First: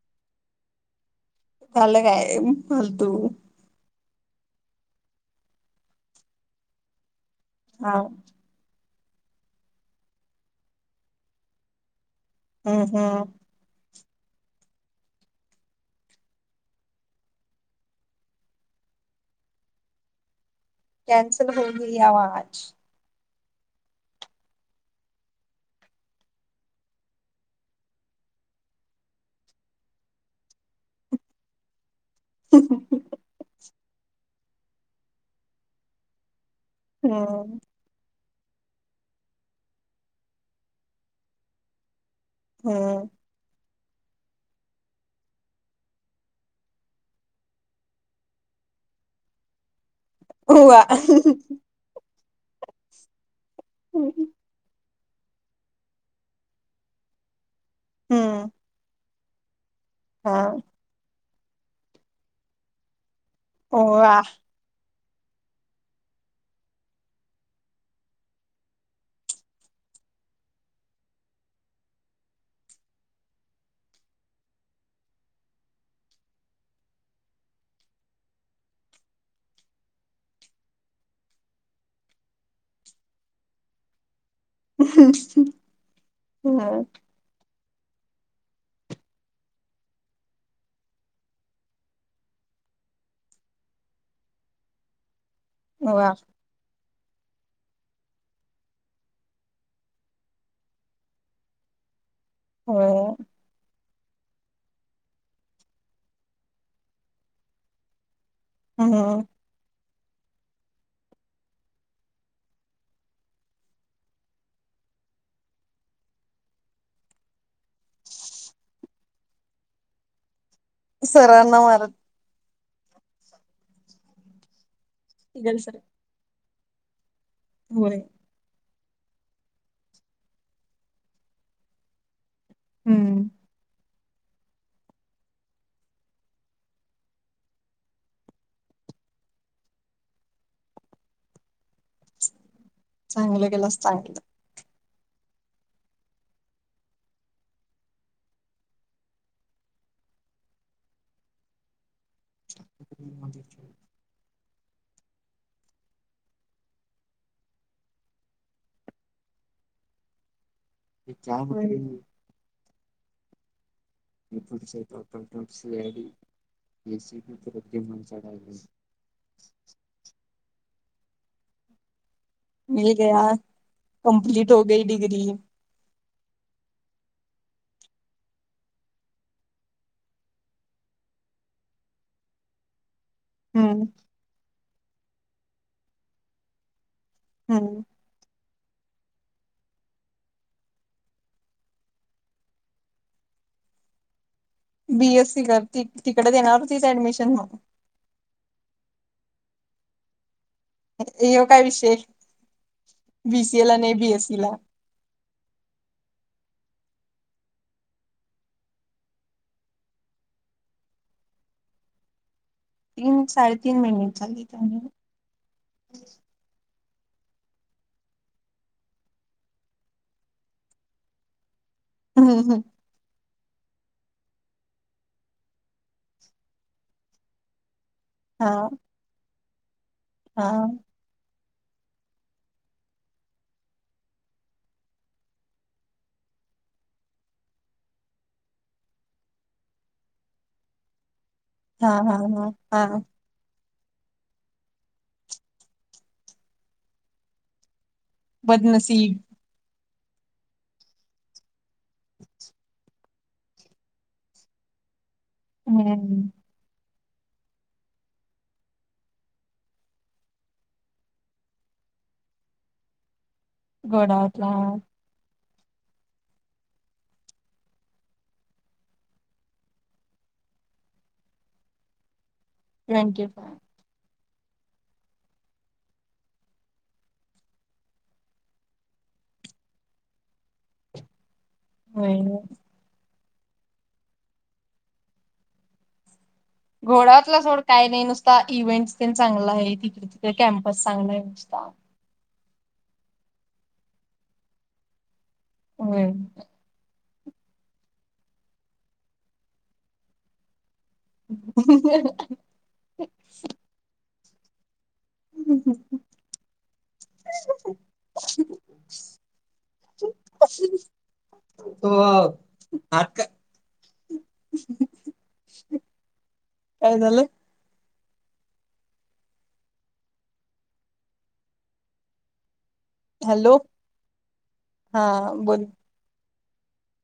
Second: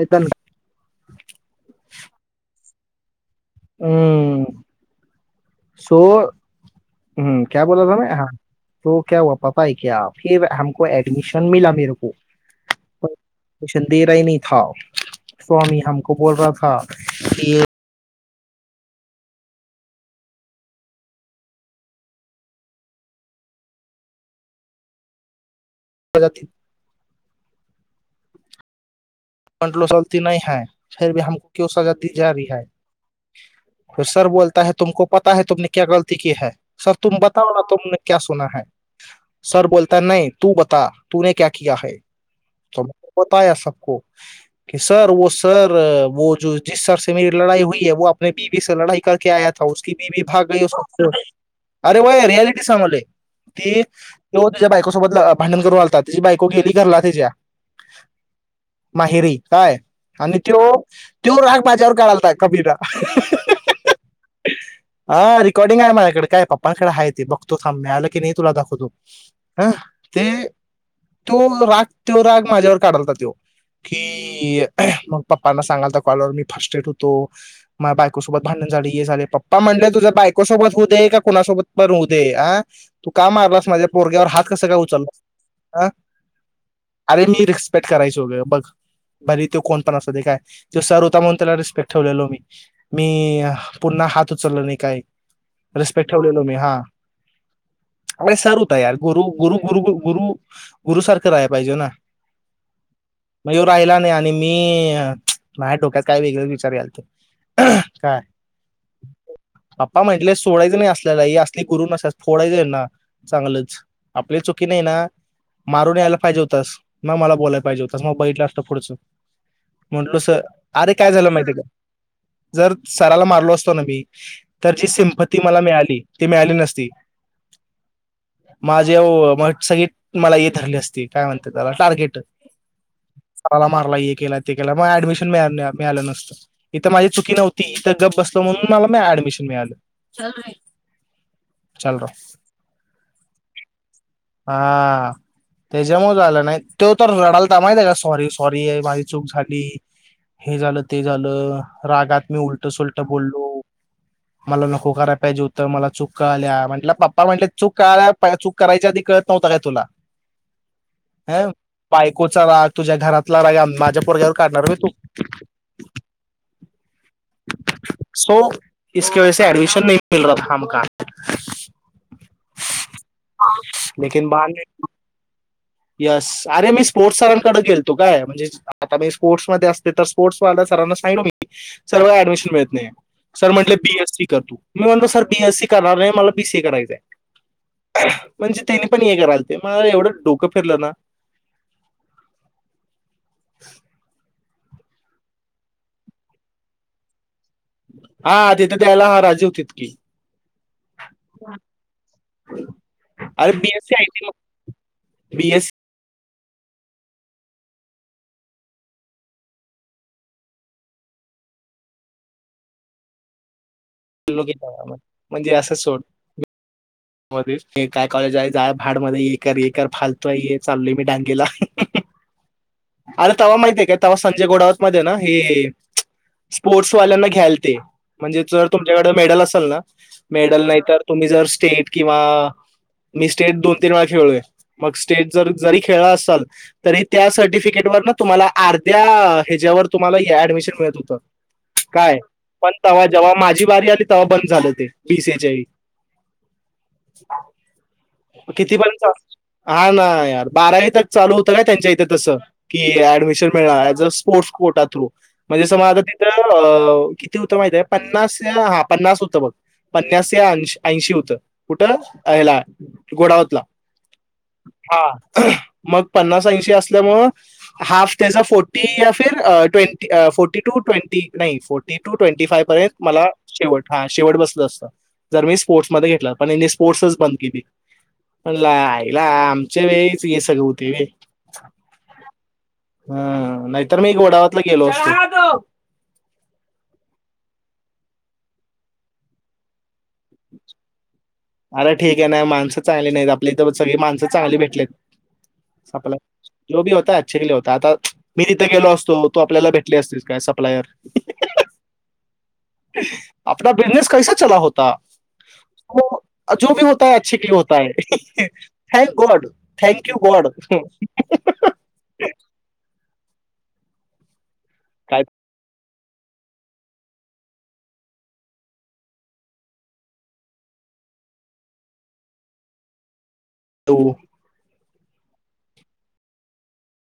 येताना भरतो. हम्म, सो हम्म क्या बोला था मै? हा. तो क्या हुआ पता है क्या, फिर हमको एडमिशन मिला मेरे को हम् पर हम् एडमिशन दे रहा नही था, स्वामी हमको बोल रहा था की अ. कॅनसल हो गई आवाज [inaudible] म्हटलो सर ती नाही हाय, फिर भी हमको क्यू सजा ति जा बी हाय. फिर सर बोलता है, तुमको पता है तुमने क्या गलती कि है. सर तुम बताओ हम्म ना तुमने क्या सुना है, सर बोलता है, नही तू बता तूने क्या किया है. तो, हम्म बताया सब. को की सर वो सर वो जो जिस सरसे मेरी लडाई हुई है, वो आपने बीबी से लढाई करके आया उसकी बीबी भाग गयी हुआ उसको, अरे व्हय. रियालिटी समोल ये. ते दोन तिच्या बायको तो बदलं भांडण करून आलता, त्याची बायको गेली घरला तेच्या. हम माहेरी काय. आणि त्यो त्यो राग माझ्यावर काढायलथाय, कबीरा. हुआ हा रेकॉर्डिंग आहे माझ्याकडे काय, पप्पांकडे हाय ते, बघतो थांब, मिळालं की नाही तुला दाखवतो हं, ते त्यो राग तो राग माझ्यावर काढाय त्यो थे, की पप्पांना सांगायला लागलो होतो कॉल वर मी थे फर्स्टट्रेड होतो, माझंही बायकोसोबत भांडण झाली पप्पा म्हणले तुझ्या बायकोसोबत होऊ दे, की कोणासोबत पण होऊ दे आ, तू का मारलास माझ्या पोरग्यावर हात कस काय उचललास अ हम्म अरे मी रिक्स ट करायजोग बग. भरी ते कोण पण अस दे काय तो सर होता म्हणून त्याला रिस्पेक्ट ठेवलेलो मी, मी पुन्हा हात उचललो नाही काय. हुआ रिस्पेक्ट ठेवलेलो मी हा. मि संत यार गुरु गुरु गुरुु गुरु गुरु सारखं राहाया पाहिजे ना. होय. मग येऊ राहिला नाही आणि मी अ माया डोक्यात काय वेगळ विचार यालत, काय हहम, आप्पा म्हटले, सोडायचं नाही असल्याला असले गुरु नस फोडायच यान्ना चांगलच आपली चुकी नाही ना, मारून यायला पाहिजे होतस मग मला बोलायला पाहिजे होतास. मग बघीतल असत पुड च म्हटलो सर अरे काय झालं माहितीय सरांना का मारत जर सराला मारलो असतो ना मी तर जी सिम्पती इकडं मला सर मिळाली ती मिळाली न ती होय माला ही सगळी धरली असती मला काय म्हणते त्याला टार्गेट हम्म चला मारला एक केला ते केला म ऍडमिशन मिळालं नसतं इथ माझी चुकी नव्हती इथ गप बसल म्हणून मला ऍडमिशन मिळालं शालराव चांगलं केलास चांगलं हा त्याज्यामुळे झालं नाही तो तर रडालता माहितेका सॉरी सॉरी माझी चूक झाली हे झालं ते झालं रागात मी उलट सुल्ट बोललो मला नको करायला पाहिजे होतं मला चूक कलाल्या म्हटलं पप्पा म्हटले चूक कलाल्या चूक करायची आधिक कळत नव्हता काय तुला हं बायकोचा राग तुझ्या घरातला राग पोरग्यावर काढणार इपण बे तू सेप ट ट स याडी एसीबी तद्ध सो माचाडली म का मील गया कंम्पीट हो गई डिग्री यस अरे मी स्पोर्ट्स सरांकडे गेलतो काय म्हणजे आता मी स्पोर्ट्स मध्ये असते तर स्पोर्ट्सल्या सरांना सांगलो मी सर्व ऍडमिशन मिळत नाही हाय सर म्हंटले हम्म बीएस सी करतू मी म्हणतो सर बीएसी करणार नाही मला बी सी ए करायचाय हम्म म्हणजे तेनी पण हे कराल ते मला एवढं डोक डोक फिरलं ना बीएस सी कर तिकडे देणार तीच ऍडमिशन म्हणून हा तिथ द्यायला राजी होतीतकी ए ह्यो काय विशेष अरे बीसीए ला नाही आयटी बीएससी ला बीएससी तीन साडेतीन मिनिट झाली [unintelligible] म्हणजे असं सोड मध्येच काय कॉलेज आहे जा भाड मध्ये ये कर ये कर फालतोय हे चाललोय मी डांगेला हम्म हं अरे तेवा माहती आहे काय तेवा संजय गोडावत मध्ये ना हे स्पोर्ट्स वाल्यांना घ्यायलते. म्हणजे हा जर तुमच्याकडे मेडल असेल चल ना हा मेडल नाही तर तुम्ही जर स्टेट किंवा मी स्टेट दोन तीन वेळा खेळलोय मग स्टेट जर जरी खेळला असाल, तरी त्या सर्टिफिकेट त्याच्यावर तुम्हाला अर्ध्या ह्याच्यावर तुम्हाला ऍडमिशन मिळत होत. हा हा काय हा पण हा तेवा जेव्हा माझी बारीक आली ते बंद झाले ते [unintelligible] किती पण चाल बदनसीब हा ना यार बारावी तक चालू होतं काय? त्यांच्या इथं तसं ऍडमिशन मिळणार as a sport quota through म्हणजे असं माझं हम्म तिथं अं किती होतं माहिती आहे पन्नास हा पन्नास होतं बघ पन्नास या ऐंशी होतं. कुठं याला घोडावत घोडावतला मग पन्नास ऐंशी असल्यामुळ हाफ त्याचा फोर्टी फिर ट्वेन्टी फोर्टी टू ट्वेंटी नाही फोर्टी टू ट्वंटिफाय पर्यंत मला ट्वेंटी फाय शेवटा हा शेवट बसलं असत जर मी स्पोर्ट्स मध्ये घेतलं, पण यांनी स्पोर्टसच बंद केली. म्हणलं आयला आमच्या वेळीच हे सगळ होतंय होय. नाही हो हा नाहीतर मी घोडावतला गेलो असतो. घोडावतला सोड काय नाही नुसता इव्हेंट चांगला आहे तिकडे कॅम्पस चांगला आहे नुसता नाही माणसं चांगली नाहीत आपल्याइथ सगळी माणसं चांगली भेटलेत होय संपल जो भी होताय. शिकले होता आता मी तिथं गेलो असतो तो आपल्याला भेटली असती काय सप्लायर आपला बिझनेस कैसा [inaudible] चला होता हो जो भी होताय अच्छे के लिये होता है. Thank God thank you God तो [unintelligible] काय कायदल हॅलो हो हा बोलोल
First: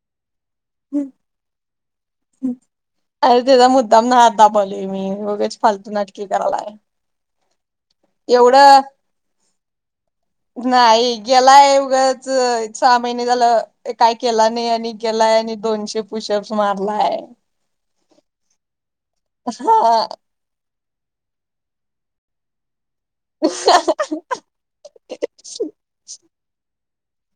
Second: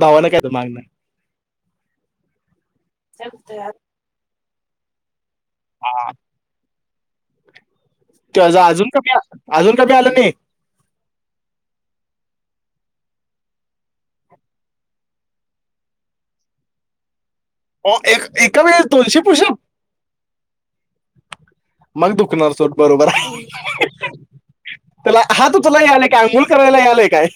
भावाना काय माग ना हम् अर तेचा मुद्दाम ना मी फलतू नाटकी कराला आहे तेझ अजून की अस अजून का आलं नाही नाही गेलाय उगं सहा महिने झालं काय केला नाही आणि गेलाय आणि दोनशे पुशअप्स मारलाय हा एका वेळे दोनशे पुशअप्स. हा मग दुखणार सोड. बरोबर. त्याला हात उचलायला यालाय काय? अंघूळ करायला यालाय काय?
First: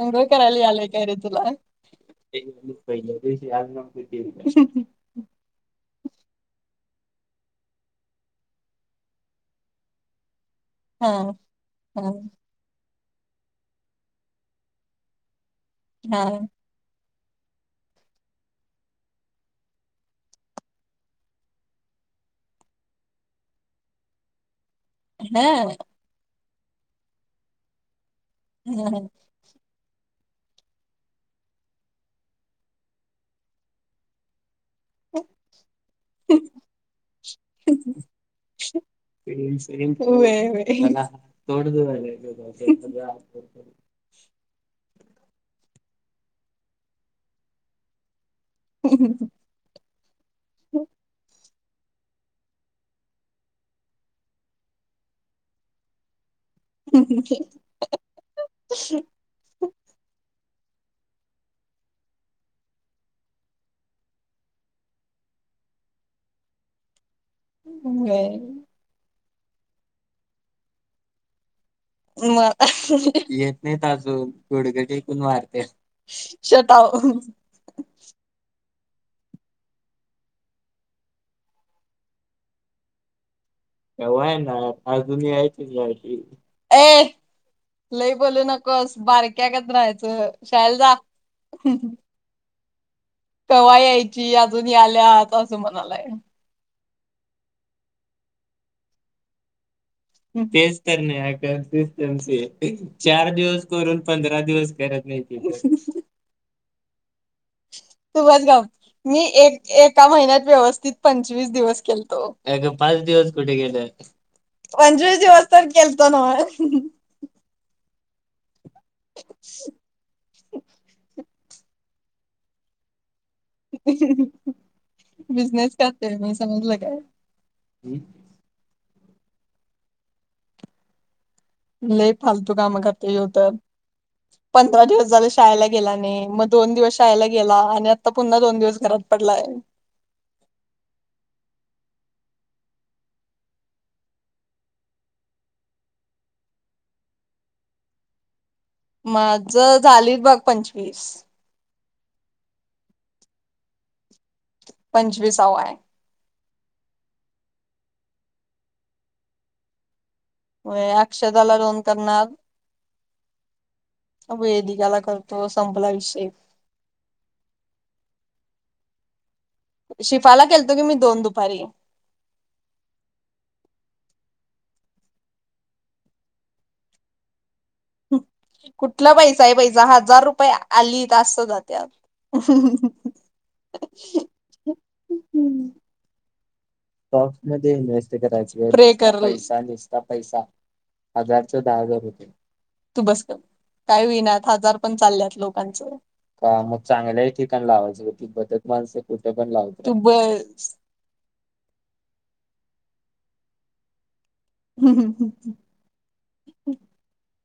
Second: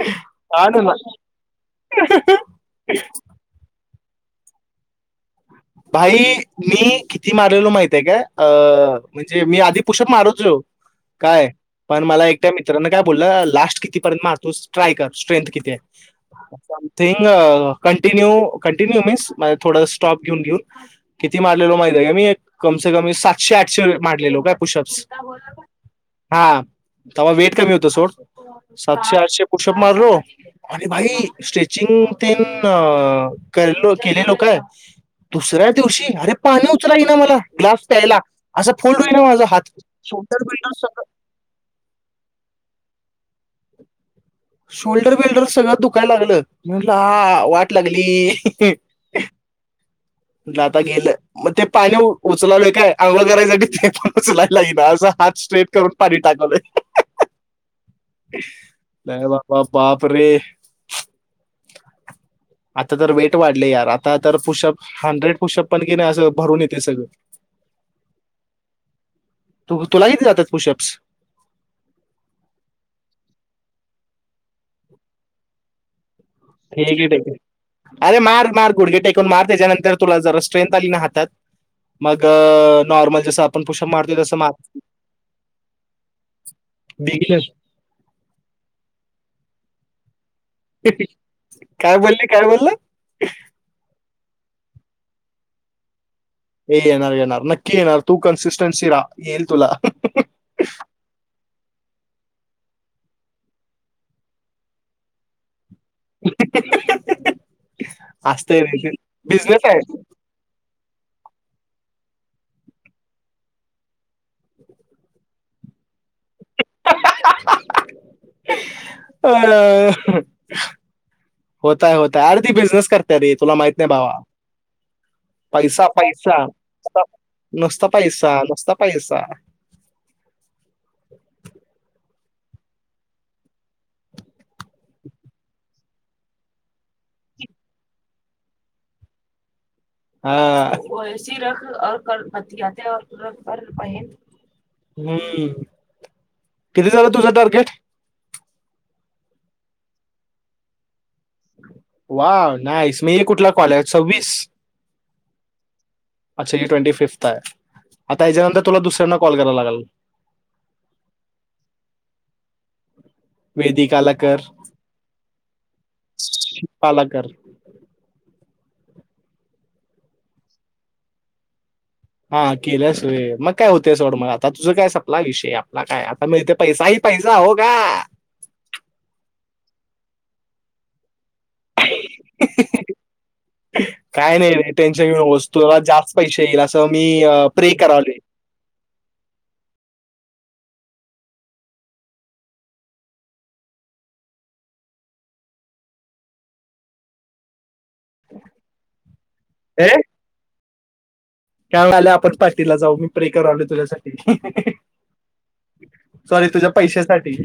आंघोळ करायला हा ना यायलय ना. काय रे तुला? एक पहिल्या दिवशी हम्म हम्म. भाई मी किती मारलेल माहित आहे का? अ म्हणजे मी आधी पुशअप्स मारत जो हा काय पण हा मला एकट्या मित्रांन काय बोलला लास्ट कितीपर्यंत मारतोस ट्राय कर स्ट्रेंथ कि ते हा थिंंग कंटिन्यू कंटिन्यू मिी्स थोडा स्टॉप घेऊन घेऊन किती मारलेल माहिती आहे का मी एक कमसे कमी सातशे आठशे मारलेलो काय. पुशअप्स. हा हा ते्हा वेट कमी होतं सोड. हा. सातशे आठशे पुशप मारलो. आणि भाई स्टेचिंग तेन केलेलो काय. दुसऱ्या दिवशी अरे पाणी उचलाय ना मला ग्लास प्यायला असा फोल्ड होई ना माझा हात सोल्डर होय बिल्डर सगळं हम. शोल्डर बिल्डर सगळं दुखायला लागलं, म्हटलं लागली. हम्म हम्म हम. म्हंटलं आता गेलं. मग ते पाणी उचलालोय काय अगोदर सारखं ते पण उचलायला येईना असा हात स्ट्रेट करून पाणी कले हा हा हा. नाही बाबा बाप रे! आता तर वेट वाढले यार आता तर पुशअप हंड्रेड पुशअप पण की नाइ असं भरून येतंय सगळं. होय. तू तुला किती जातात पुशप्स. मग येत नाहीत अजून गुडघे टेकून मारत्या. ठीके ठीके अरे मार मार. गुडघे टेकून मार त्याच्यानंतर तुला जरा स्ट्रेन्ग्थ आली ना हातात मग नॉर्मल जसा कवा येणार अजून यायची अशी ए बिगिनर लई बोलू नकोस बारक्या गत रायचं. च. काय बोलली? काय बोलला? ती अजून याल्यात असं म्हणालाय. ये येणार येणार नक्की येणार तू कन्सिस्टनसी रा येईल तुला. तेज तर न्याही का [unintelligible] चे चार दिवस करून पंधरा दिवस करत नाही हे हे हे हे हे हे हे तुमस गाव मी बिझनेस एक आहे एका महिन्यात व्यवस्थित पंचवीस दिवस केलतो अगो पाच दिवस कुठे गले पंचवीस दिवस तर केलतो ना हा हा हा हा अ अ अ होताय होताय आर ती बिझनेस कर अरे तुला माहित नाही भावा बिझनेस पैसा करते मी पैसा समजलं काय नुसता पैसा नुसता पैसा लई फालतू कामं करता यो तर पंधरा दिवस झाले शाळेला गेला नाही मग दोन दिवस शाळेला गेला आणि आता पुन्हा दोन दिवस घरात पडलाय हा एस रखऔतया र पन ह किती झाला तुझा टारगेट माझं झाली बघ पंचवीस वा नाहीस मी कुठला कॉलर सव्वीस पंचवीसाव्वा आहे अच्छा ही ट्वेंटी फिफ्थ आए आता ह्याच्यानंतर तुला दुसऱ्यांना कॉल कराय लागल. अक्षदाला लोन करणार वेदिकाला कर, वेदिकाला करतो संपला विषेय शिल्पाला कर. शिफाला केलतं ग मी दोन दुपारी हा केलंसय मग काय होते सोड मग आता तुझं काय सपला विषय आपला काय आता मिळते पैसा ही पैसा होगा कुठला पैसा ए पैसा हाजार रुपये आली का आसं जात्याय काय नाही रे टेन्शन घेऊ नकोस तूला जास पैशे एइ इलास [unintelligible] करायचीे पैसा हजार दहा हजार रुपये तू बस काय विना हजार पण चालल्यात लोकांच मग चांगले ठिकाण लावा बदत माणस कुठे पण लावतात ए? तू बस काय व्हायलय आपण पार्टीला जाऊ मी प्रे करालोय तुझ्यासाठी सॉरी तुझ्या पैशासाठी.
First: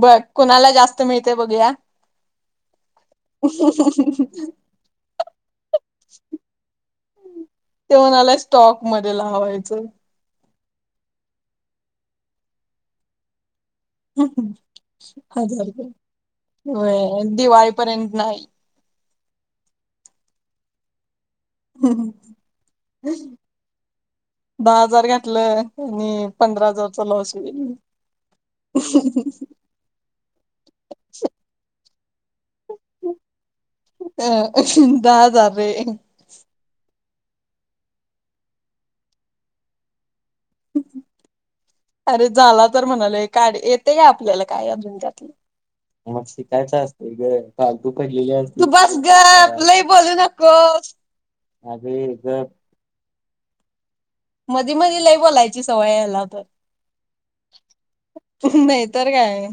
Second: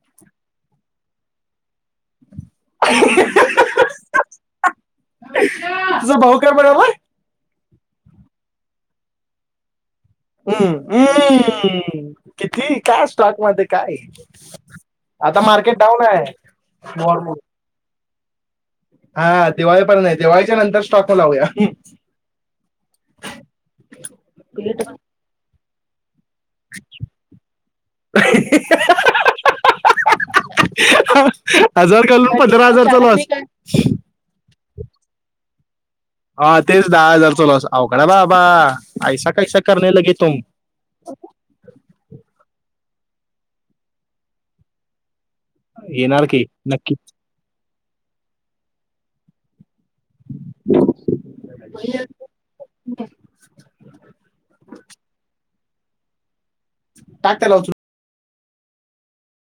बर कोणाला जास्त मिळतंय बघूया तुझा भाऊ काय म्हणाला त्यो म्हणालाय स्टॉकमध्ये लावायचं हम्मम्म किती काय स्टॉकमध्ये [inaudible] होय डाऊन आहे वॉरमुळे. दिवाळीपर्यंत नाही हा दिवाळी पण नाही दिवाळीच्या नंतर स्टॉक लावूया दहा हजार घातलं ह पंधरा हजारचा लॉस होईल हा हजर पंधरा हजारचा लॉस अ दहा हजार रे हा तेच दहा हजारचा लॉस अवघड बाबा ऐसा कैसा करने लगे तुम अरे झाला तर म्हणाले का येते का आपल्याला काय अजून त्यातलं मग येणार की शिकायचं नक्की असत ग काल तू बस ग बोलू नकोस तर [inaudible] मधी मधी लई बोलायची सवय याला तर टाक त्याला उचलून नाहीतर काय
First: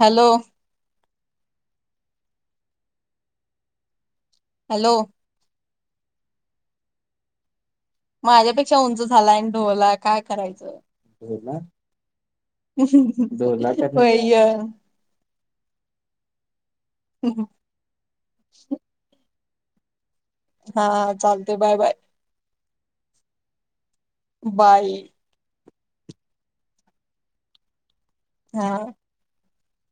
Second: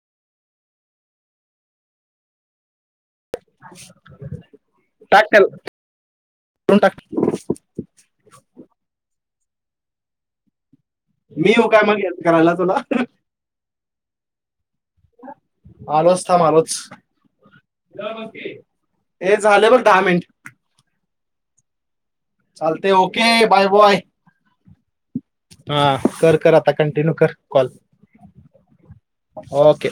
हॅलो अच्छा हॅलो टॅकल तण टाक माझ्यापेक्षा उंच झालाय बोला काय करायचं मी ढोला येऊ काय मग हेल्प करायला तुला होयय आलोच थमलोच तेच झाल्यावरर दहा मिनिट हा चालते बाय बाय चालते ओके बाय बाय बाय हा कर कर आता कंटिन्यू कर कॉल हा ओके